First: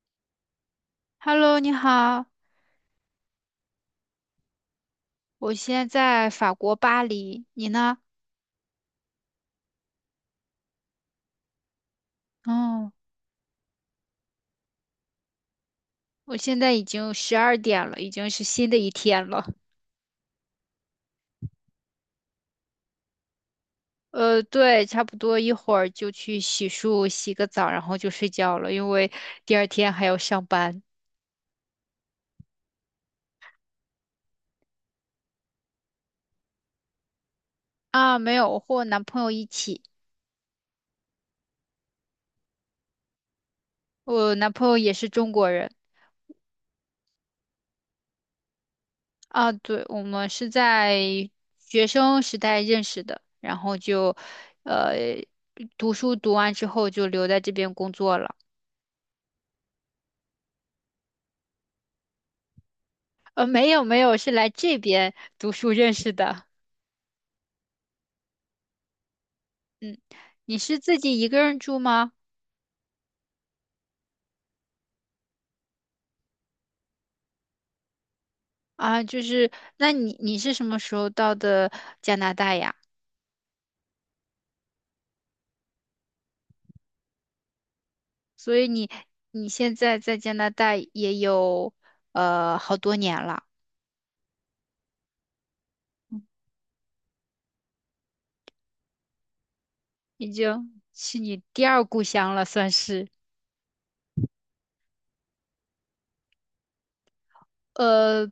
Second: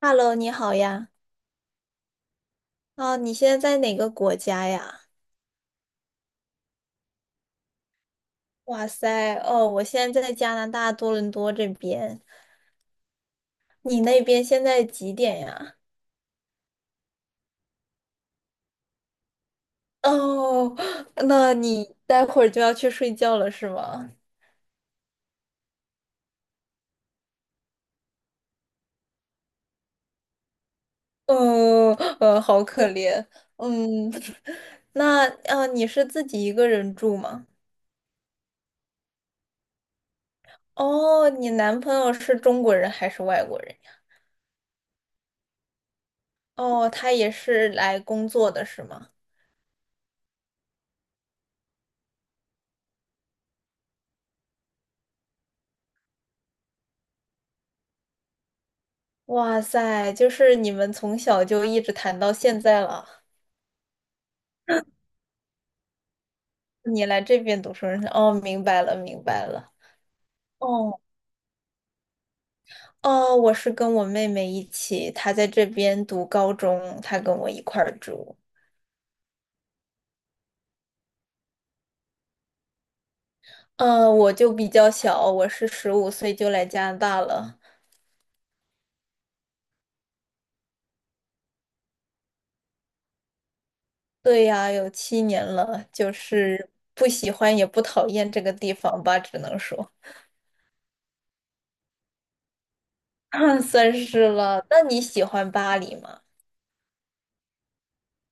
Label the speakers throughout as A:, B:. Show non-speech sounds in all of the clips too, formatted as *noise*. A: Hello，你好呀。
B: Hello，你好，
A: 哦，你现在在哪个国家呀？
B: 我现在在法国巴黎，你呢？
A: 哇塞，哦，我现在在加拿大多伦多这边。
B: 哦，
A: 你那边现在几点呀？
B: 我现在已经12点了，已经是新的一天了。
A: 哦，*sucks teeth* 那你待会儿就要去睡觉了是吗？
B: 对，差不多一会儿就去洗漱、洗个澡，然后就睡觉了，因为第二天还要上班。
A: 嗯，好可怜。嗯，*laughs* 那你是自己一个人住吗？
B: 啊，没有，我和我男朋友一起，
A: 哦，你男朋友是中国人还是外国人呀。
B: 我男朋友也是中国人。
A: 哦，他也是来工作的是吗？
B: 啊，对，我们是在学生时代认识的，然后就，呃，读书读完之后就留在这边工作了。
A: 哇塞，就是你们从小就一直谈到现在了。
B: 没有没有，是来这边读书认识的。
A: 你来这边读书认识。哦，明白了，明白了。
B: 你是自
A: 哦，
B: 己一个人住吗？
A: 哦，我是跟我妹妹一起，她在这边读高中，她跟我一块儿住。
B: 啊，就是，那你是什么时候到的加拿大呀？
A: 嗯，我就比较小，我是15岁就来加拿大了。
B: 所以你现在在加拿大也有好多年了，
A: 对呀，有7年了，就是不喜欢也不讨厌这个地方吧，只能说，
B: 已经是你第二故乡了，算是。
A: *laughs* 算是了。那你喜欢巴黎吗？
B: 呃，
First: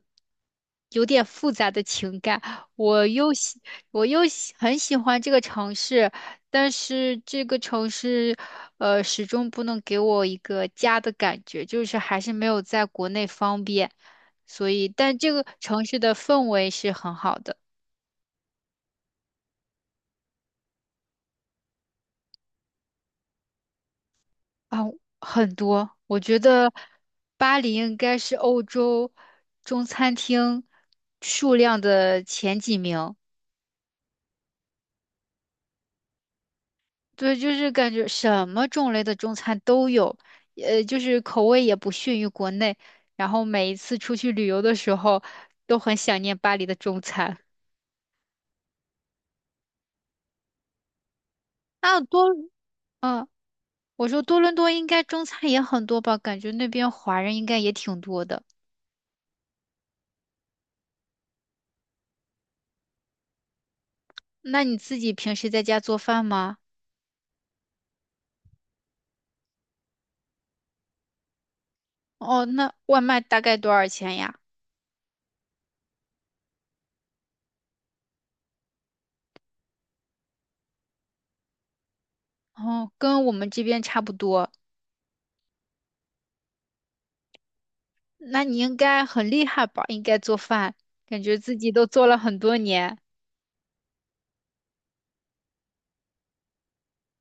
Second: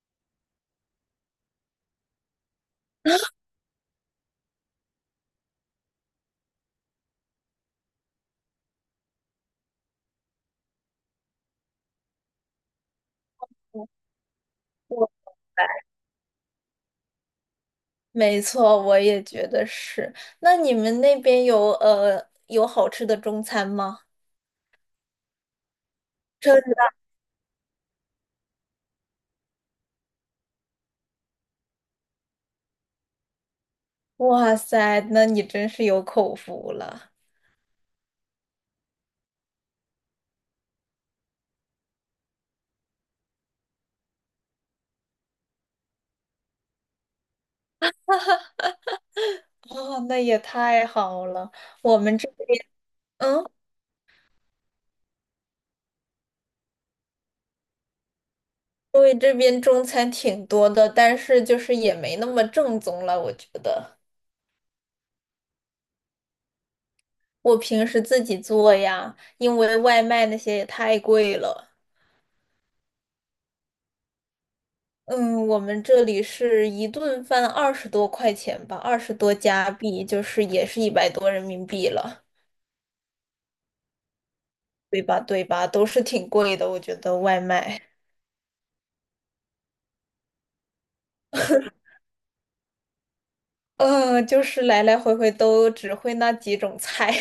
B: 有点复杂的情感。我又喜，我又喜很喜欢这个城市，但是这个城市，始终不能给我一个家的感觉，就是还是没有在国内方便。所以，
A: 我。
B: 但这个
A: 来。
B: 城市的氛围是很好的。
A: 没错，我也觉得是。那你们那边有好吃的中餐吗？
B: 啊，很多。我觉
A: 真
B: 得
A: 的，
B: 巴黎应该是欧洲中餐厅数量的前几名。
A: 哇塞，那你真是有口福了。
B: 对，就是感觉什么种类的中餐都有，就是口味也不逊于国内。然后每一次出去旅游的时候，都很想念巴黎的中餐。
A: 哦，那也太好了。我
B: 那
A: 们
B: 多，
A: 这边，
B: 嗯，
A: 嗯，
B: 我说多伦多应该中餐也很多吧？感觉那边华人应该也挺多的。
A: 因为这边中餐挺多的，但是就是也没那么正宗了，我觉得。
B: 那你自己平时在家做饭吗？
A: 我平时自己做呀，因为外卖那些也太贵了。
B: 哦，那外卖大概多少钱呀？
A: 嗯，我们这里是一顿饭20多块钱吧，20多加币，就是也是100多人民币了，
B: 哦，跟我们这边差不多。
A: 对吧？对吧？都是挺贵的，我觉得外卖，
B: 那你应该很厉害吧？应该做饭，感觉自己都做了很多年。
A: 嗯，就是来来回回都只会那几种菜，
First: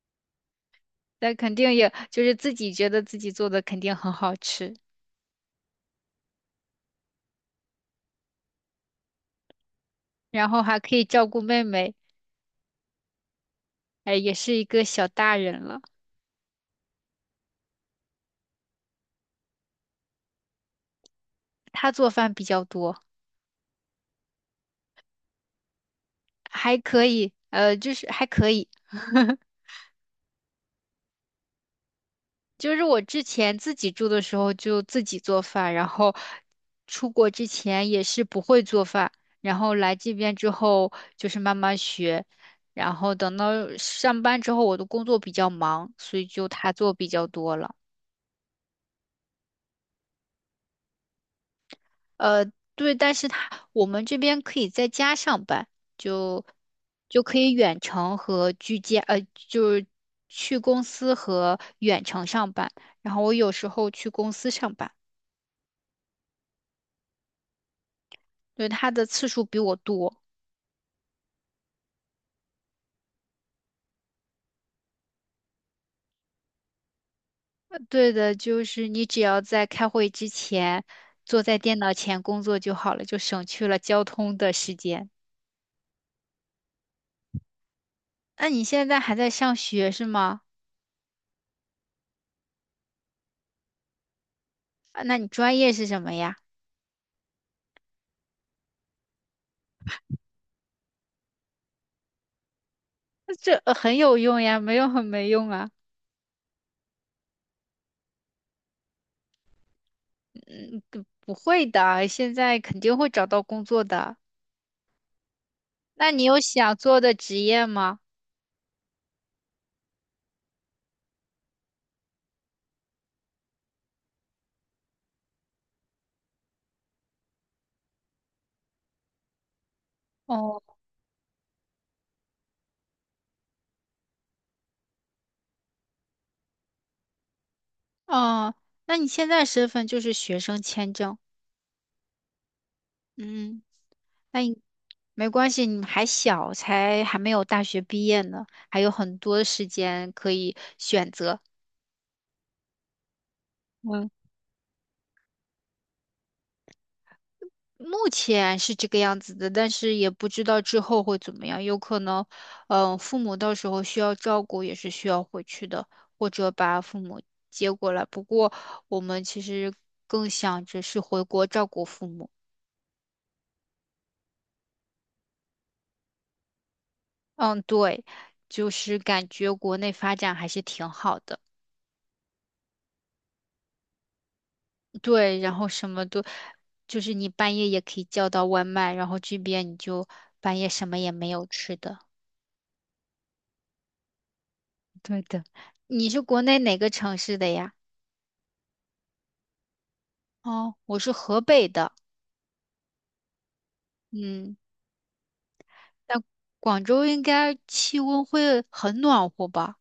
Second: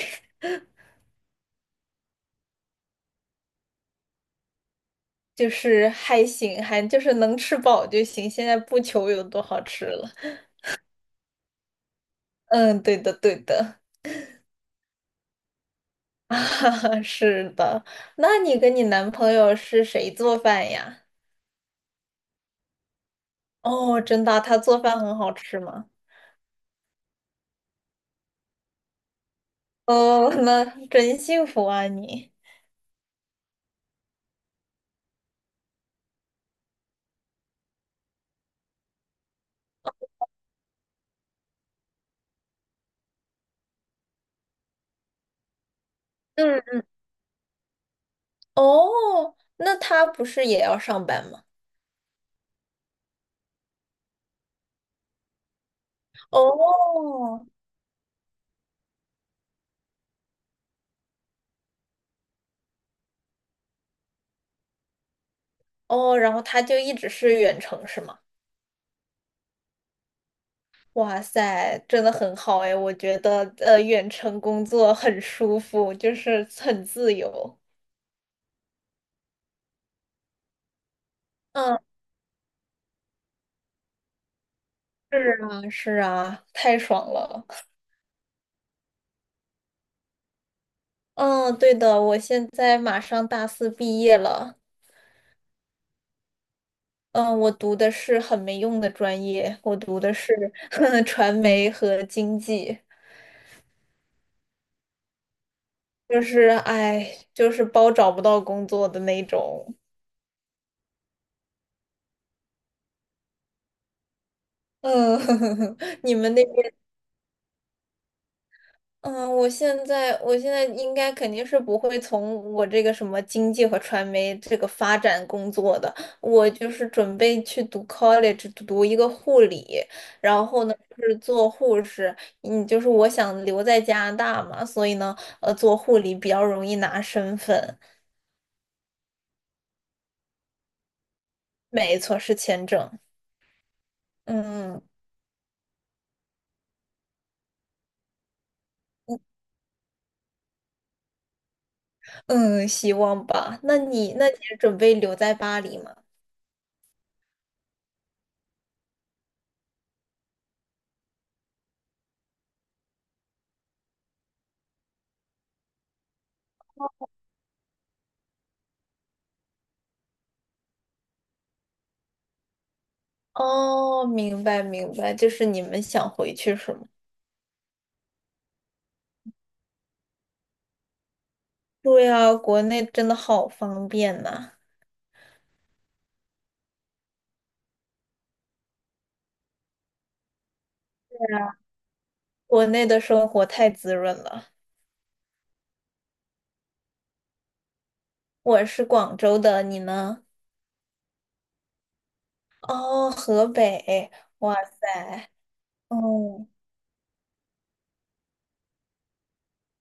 B: 但肯定也就是自己觉得自己做的肯定很好吃，
A: *laughs* 就是还行，还就是能吃饱就行，现在不求有多好吃了。
B: 然后还可以照顾妹妹，
A: 嗯，对的，对的，
B: 哎，也是一个小大人了。
A: *laughs* 啊，是的。那你跟你男朋友是谁做饭呀？
B: 她做饭比较多，
A: 哦，真的啊他做饭很好吃吗？
B: 还可以，就是还可以。*laughs*
A: 哦，那真幸福啊你。
B: 就是我之前自己住的时候就自己做饭，然后出国之前也是不会做饭，然后来这边之后就是慢慢学，然后等到上班之后我的工作比较忙，所以就她
A: 嗯，
B: 做比较多了。
A: 哦，那他不是也要上班吗？
B: 呃，对，但是他我们这边可以在家上班，就就可
A: 哦，
B: 以远程和居家，就是去公司和远程上班。然后我有时候去公司上班，
A: 哦，然后他就一直是远程是吗？
B: 对，他的次数比我多。
A: 哇塞，真的很好哎，我觉得远程工作很舒服，就是很自由。
B: 对的，就是你只要在开会之前坐在
A: 嗯，
B: 电脑前工作就好了，就省去了交通的时间。
A: 是啊，是啊，太爽了。
B: 那你现在还在上学是吗？
A: 嗯，对的，我现在马上大四毕业了。
B: 啊，那你专业是什么呀？
A: 嗯，我读的是很没用的专业，我读的是 *laughs* 传媒和经济。
B: *laughs* 那这很有用呀，没有很没用啊。
A: 就是哎，就是包找不到工作的那种。
B: 不会的，现在肯定会找到工作的。
A: 嗯，*laughs*
B: 那
A: 你
B: 你
A: 们
B: 有
A: 那边，
B: 想做的职业吗？
A: 嗯，我现在应该肯定是不会从我这个什么经济和传媒这个发展工作的，我就是准备去读 college 读一个护理，然
B: 哦，
A: 后呢就是做护士，嗯，就是我想留在加拿大嘛，所以呢，做护理比较容易拿身份，
B: 哦，那你现在身份就是学生签证。
A: 没错，是签证，
B: 嗯，那你
A: 嗯。
B: 没关系，你还小，才还没有大学毕业呢，还有很多时间可以选择。
A: 嗯，希望吧。那
B: 嗯。
A: 你，那你是准备留在巴黎吗？
B: 目前是这个样子的，但是也不知道之后会怎么样，有可能，父母到时候需要照顾，也是需要回去的，或者把父母接过来。不过我们其实更想着是回国照顾父母。
A: 哦，明白明白，就是你们想回去是吗？
B: 嗯，对，就是感觉国内发展还是挺好的。
A: 对呀，国内真的好方便呐，
B: 对，然后什么都，就是你半夜也可以叫到外卖，然后这边你就半夜什么也没有吃的。
A: 国内的生活太滋润了。
B: 对的，你是国内哪个城市的呀？
A: 我是广州的，你呢？
B: 哦，我是河北的，
A: 哦，河北，哇，
B: 嗯，但
A: 哦，
B: 广州应该气温会很暖和吧？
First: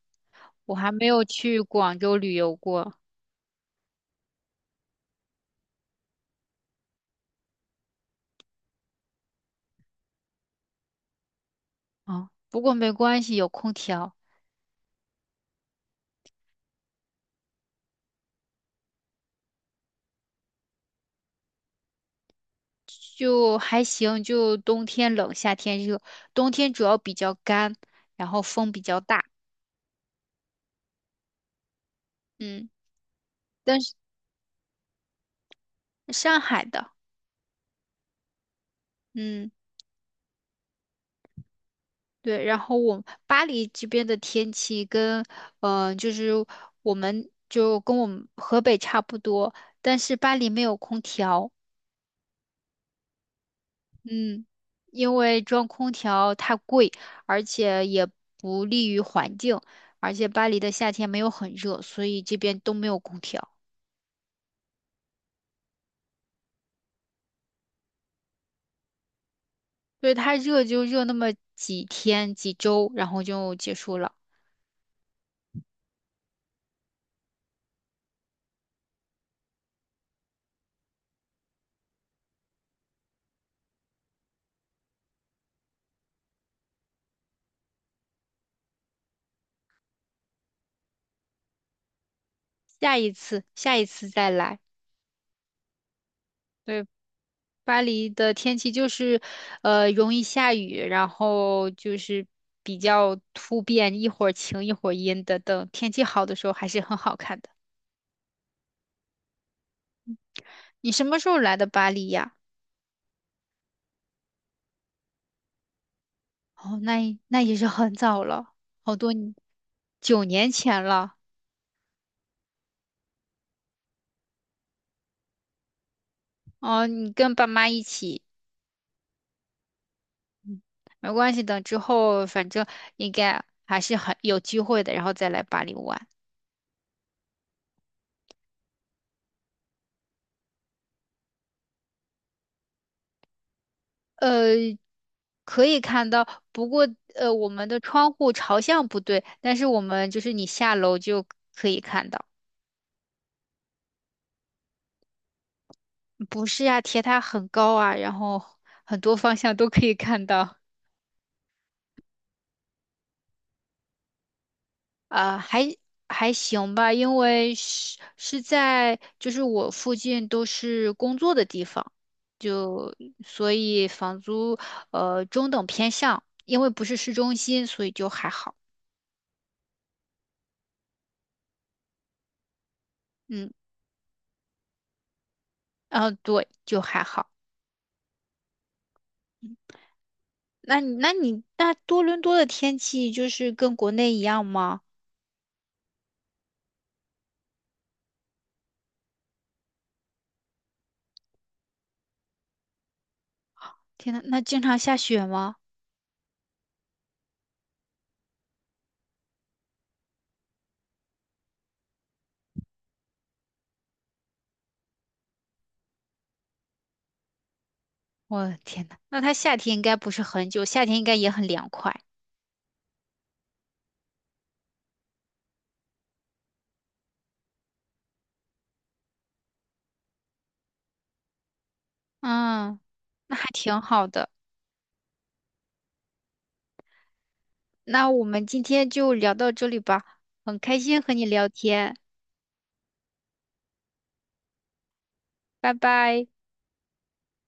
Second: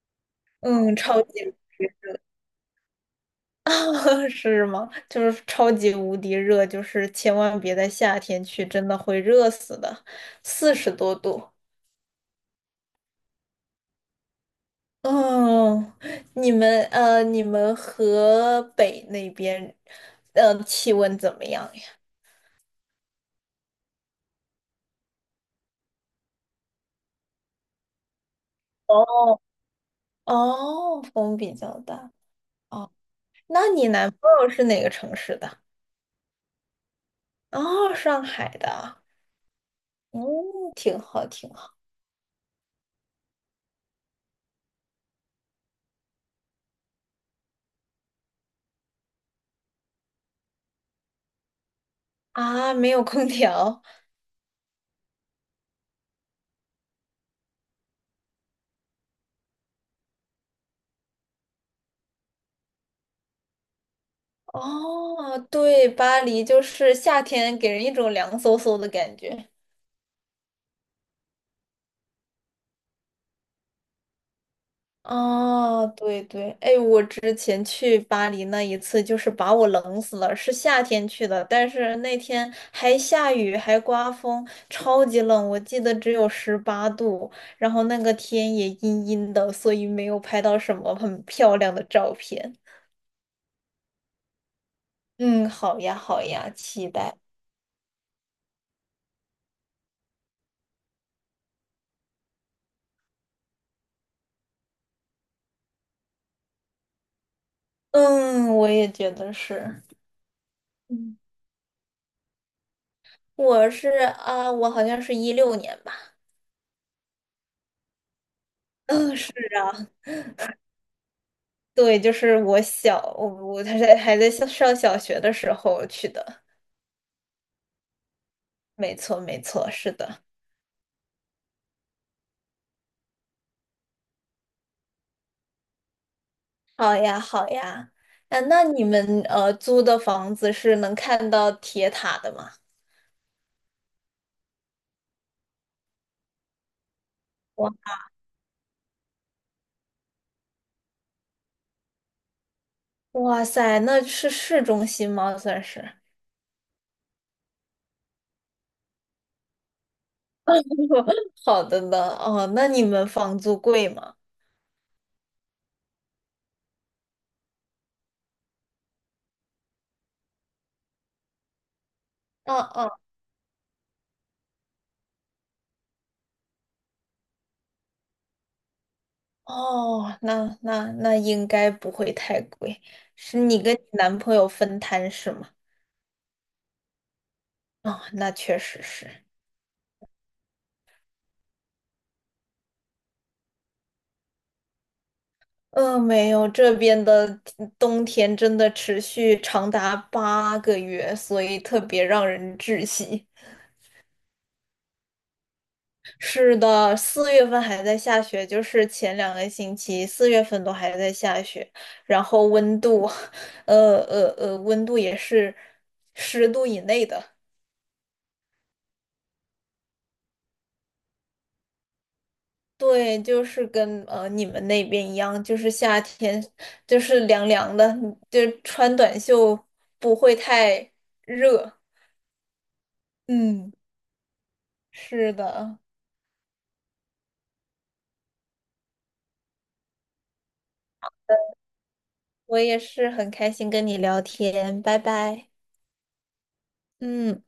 B: 我还
A: 嗯，
B: 没
A: 超
B: 有
A: 级。
B: 去广州旅游过
A: *laughs* 是吗？就是超级无敌热，就是千万别在夏天去，真的会热死的，40多度。
B: 啊，不过没关系，有空调
A: 哦，你们河北那边，气温怎么样呀？
B: 就还行，就冬天冷，夏天热，冬天主要比较干，然后风比较大，
A: 哦，哦，风比较大。
B: 嗯，
A: 哦，那
B: 但
A: 你
B: 是
A: 男朋友是哪个城市的？
B: 上海的，
A: 哦，上海的。
B: 嗯，
A: 嗯，挺好，挺好。
B: 对，然后我巴黎这边的天气跟，就是我们就跟我们河北差不多，但是巴黎没有空调。
A: 啊，没有空调。
B: 嗯，因为装空调太贵，而且也不利于环境，而且巴黎的夏天没有很热，所以这边都没有空调，
A: 哦，对，巴黎就是夏天给人一种凉飕飕的感觉。
B: 所以它热就热那么几天几周，然后就结束了。
A: 哦，对对，哎，我之前去巴黎那一次，就是把我冷死了。是夏天去的，但是那天还下雨，还刮风，超级冷，我记得只有18度，然后那个天也阴阴的，所以没有拍到什么很漂亮的照片。
B: 下一次，下一次再来。
A: 嗯，好呀，好呀，
B: 对，
A: 期待。
B: 巴黎的天气就是，容易下雨，然后就是比较突变，一会儿晴一会儿阴的。等天气好的时候还是很好看的。
A: 嗯，我也觉得是。
B: 你什
A: 嗯，
B: 么时候来的巴黎呀？
A: 我是啊，我好像是16年吧。
B: 哦，那也是很早了，好多
A: 嗯，是。
B: 年9年前了。
A: 对，就是我小，我还在上小学的时候去的，
B: 哦，你跟爸妈一起，
A: 没错没错，是的。
B: 没关系等之后反正应该还是很有机会的，然后再来巴黎玩。
A: 好呀好呀，啊，那你们租的房子是能看到铁塔的吗？
B: 呃，可以看到，不过我们
A: 哇
B: 的窗户朝向不对，但是我们就是你下楼就看到。
A: 哇塞，那是市中心吗？算是。
B: 不是呀，铁塔很高啊，然后很多方向都可以看到。
A: *laughs* 好的呢，哦，那你们房租贵吗？
B: 啊，还行吧，因为是在就是我附近都是工作的地方，
A: 嗯嗯，
B: 就所以房租中等偏上，因为不是市中心，所以就还好。
A: 哦，那应该不会太贵，是
B: 嗯，
A: 你跟你男朋友分摊是吗？
B: 啊，对，就还好。
A: 哦，那确实是。
B: 那你那你那多伦多的天气就是跟国内一样吗？
A: 没有，这边的冬天真的持续长达8个月，所以特别让人窒息。
B: 天呐，那经常下雪吗？
A: 是的，四月份还在下雪，就是前2个星期四月份都还在下雪，然后温度，*laughs* 温度也是10度以内的。
B: 我的天呐，那它夏天应该不是很久，夏天应该也很凉快。
A: 对，就是跟你们那边一样，就是夏天就是凉凉的，就穿短袖不会太热。
B: 嗯，那还
A: 嗯。
B: 挺好的。
A: 是的，
B: 那我们今天就聊到这里吧，很开心和你聊天，
A: 我也是很开心跟你聊天，拜拜。
B: 拜拜。
A: 嗯。